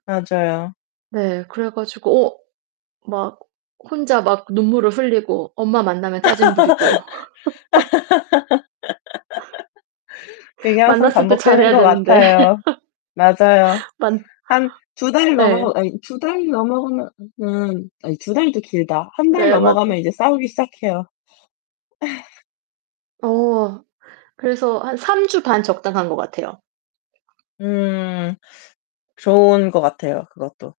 맞아요. 네, 그래 가지고 어 막 혼자 막 눈물을 흘리고 엄마 만나면 짜증 부리고. 그게 항상 만났을 때 반복되는 잘해야 것 되는데. 같아요. 맞아요. 만 한 2 달 예. 넘어 아니 2 달 넘어가면 은 아니 2 달도 길다. 1 달 네, 맞아 넘어가면 이제 싸우기 시작해요. 어 그래서 한 3 주 반 적당한 것 같아요. 음 좋은 것 같아요, 그것도.